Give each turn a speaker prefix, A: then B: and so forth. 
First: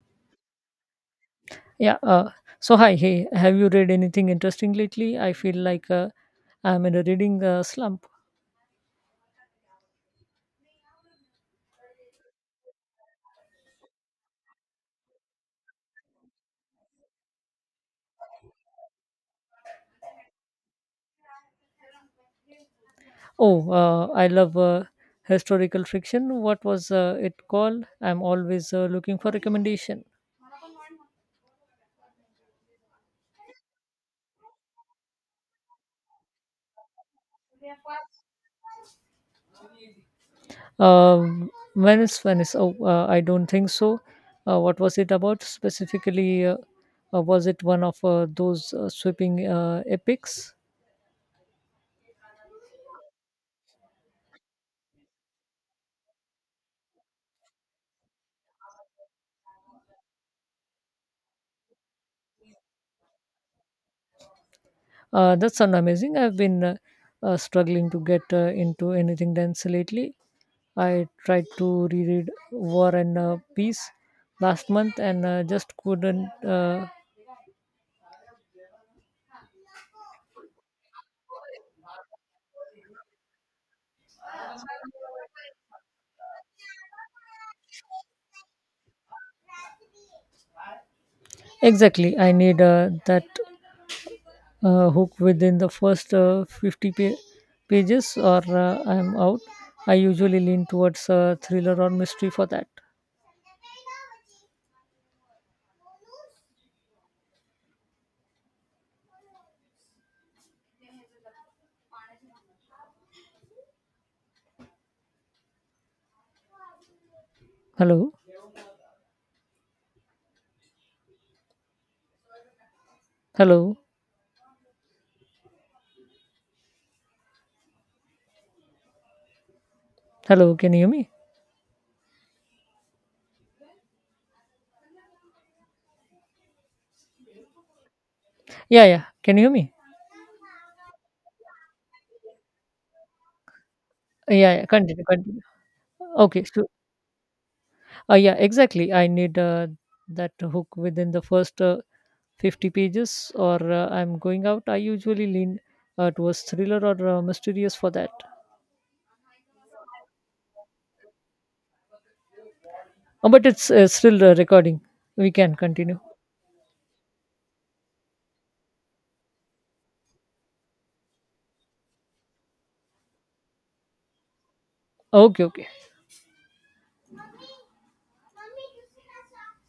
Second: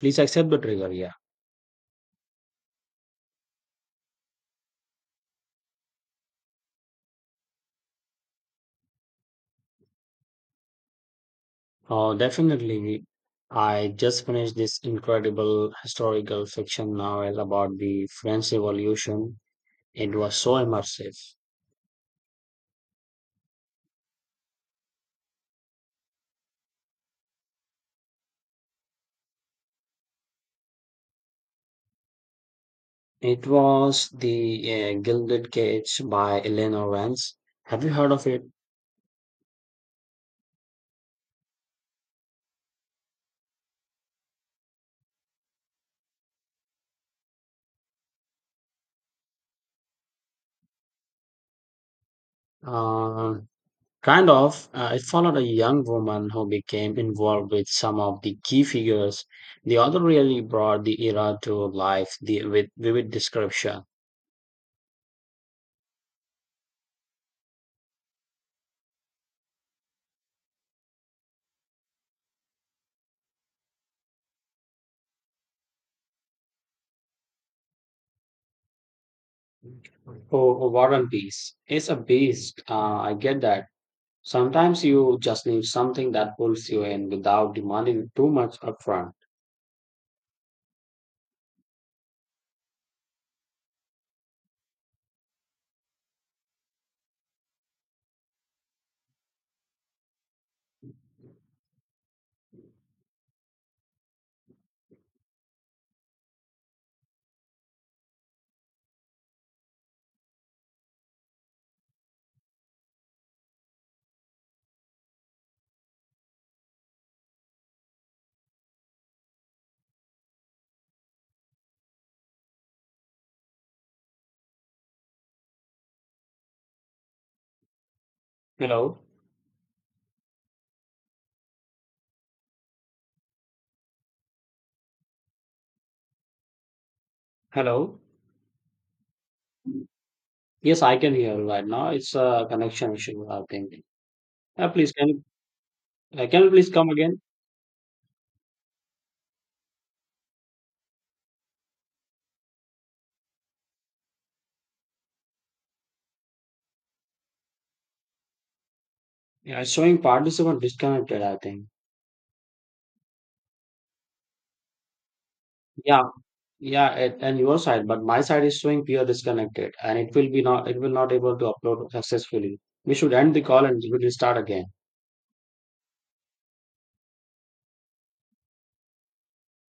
A: Please accept the trigger, yeah.
B: Yeah. So hi, hey, have you read anything interesting lately? I feel like I'm in a reading slump.
A: Oh, definitely. I just finished this incredible historical fiction novel about the French Revolution. It was so immersive.
B: Oh, I love historical fiction. What was it called? I'm always looking for recommendation.
A: It was The Gilded Cage by Eleanor Vance. Have you heard of it?
B: Venice, Venice. Oh, I don't think so. What was it about specifically? Was it one of those sweeping epics?
A: Uh, Kind of. It followed a young woman who became involved with some of the key figures. The author really brought the era to life with vivid description.
B: That sounds amazing. I've been struggling to get into anything dense lately. I tried to reread War and Peace last month and just couldn't.
A: Oh, oh, War and Peace is a beast. I get that. Sometimes you just need something that pulls you in without demanding too much upfront.
B: Exactly. I need that hook within the first 50 pages or I'm out. I usually lean towards thriller or mystery for that. Hello? Hello?
A: Hello?
B: Hello? Can you hear me?
A: Hello?
B: Yeah, yeah. Can you hear me?
A: Yes, I can hear you right now. It's a connection issue, I think.
B: Yeah, yeah.
A: Please,
B: Continue, continue. Okay,
A: can you
B: so
A: please come again?
B: uh, yeah, exactly. I need that hook within the first 50 pages, or I'm going out. I usually lean towards thriller or mysterious for that.
A: Yeah, it's showing participant disconnected, I think.
B: But it's still recording. We can continue.
A: Yeah, yeah, and your side, but my side is showing peer disconnected, and it will be not. It will not able to upload successfully. We should end the call and we will start again.
B: Okay, okay.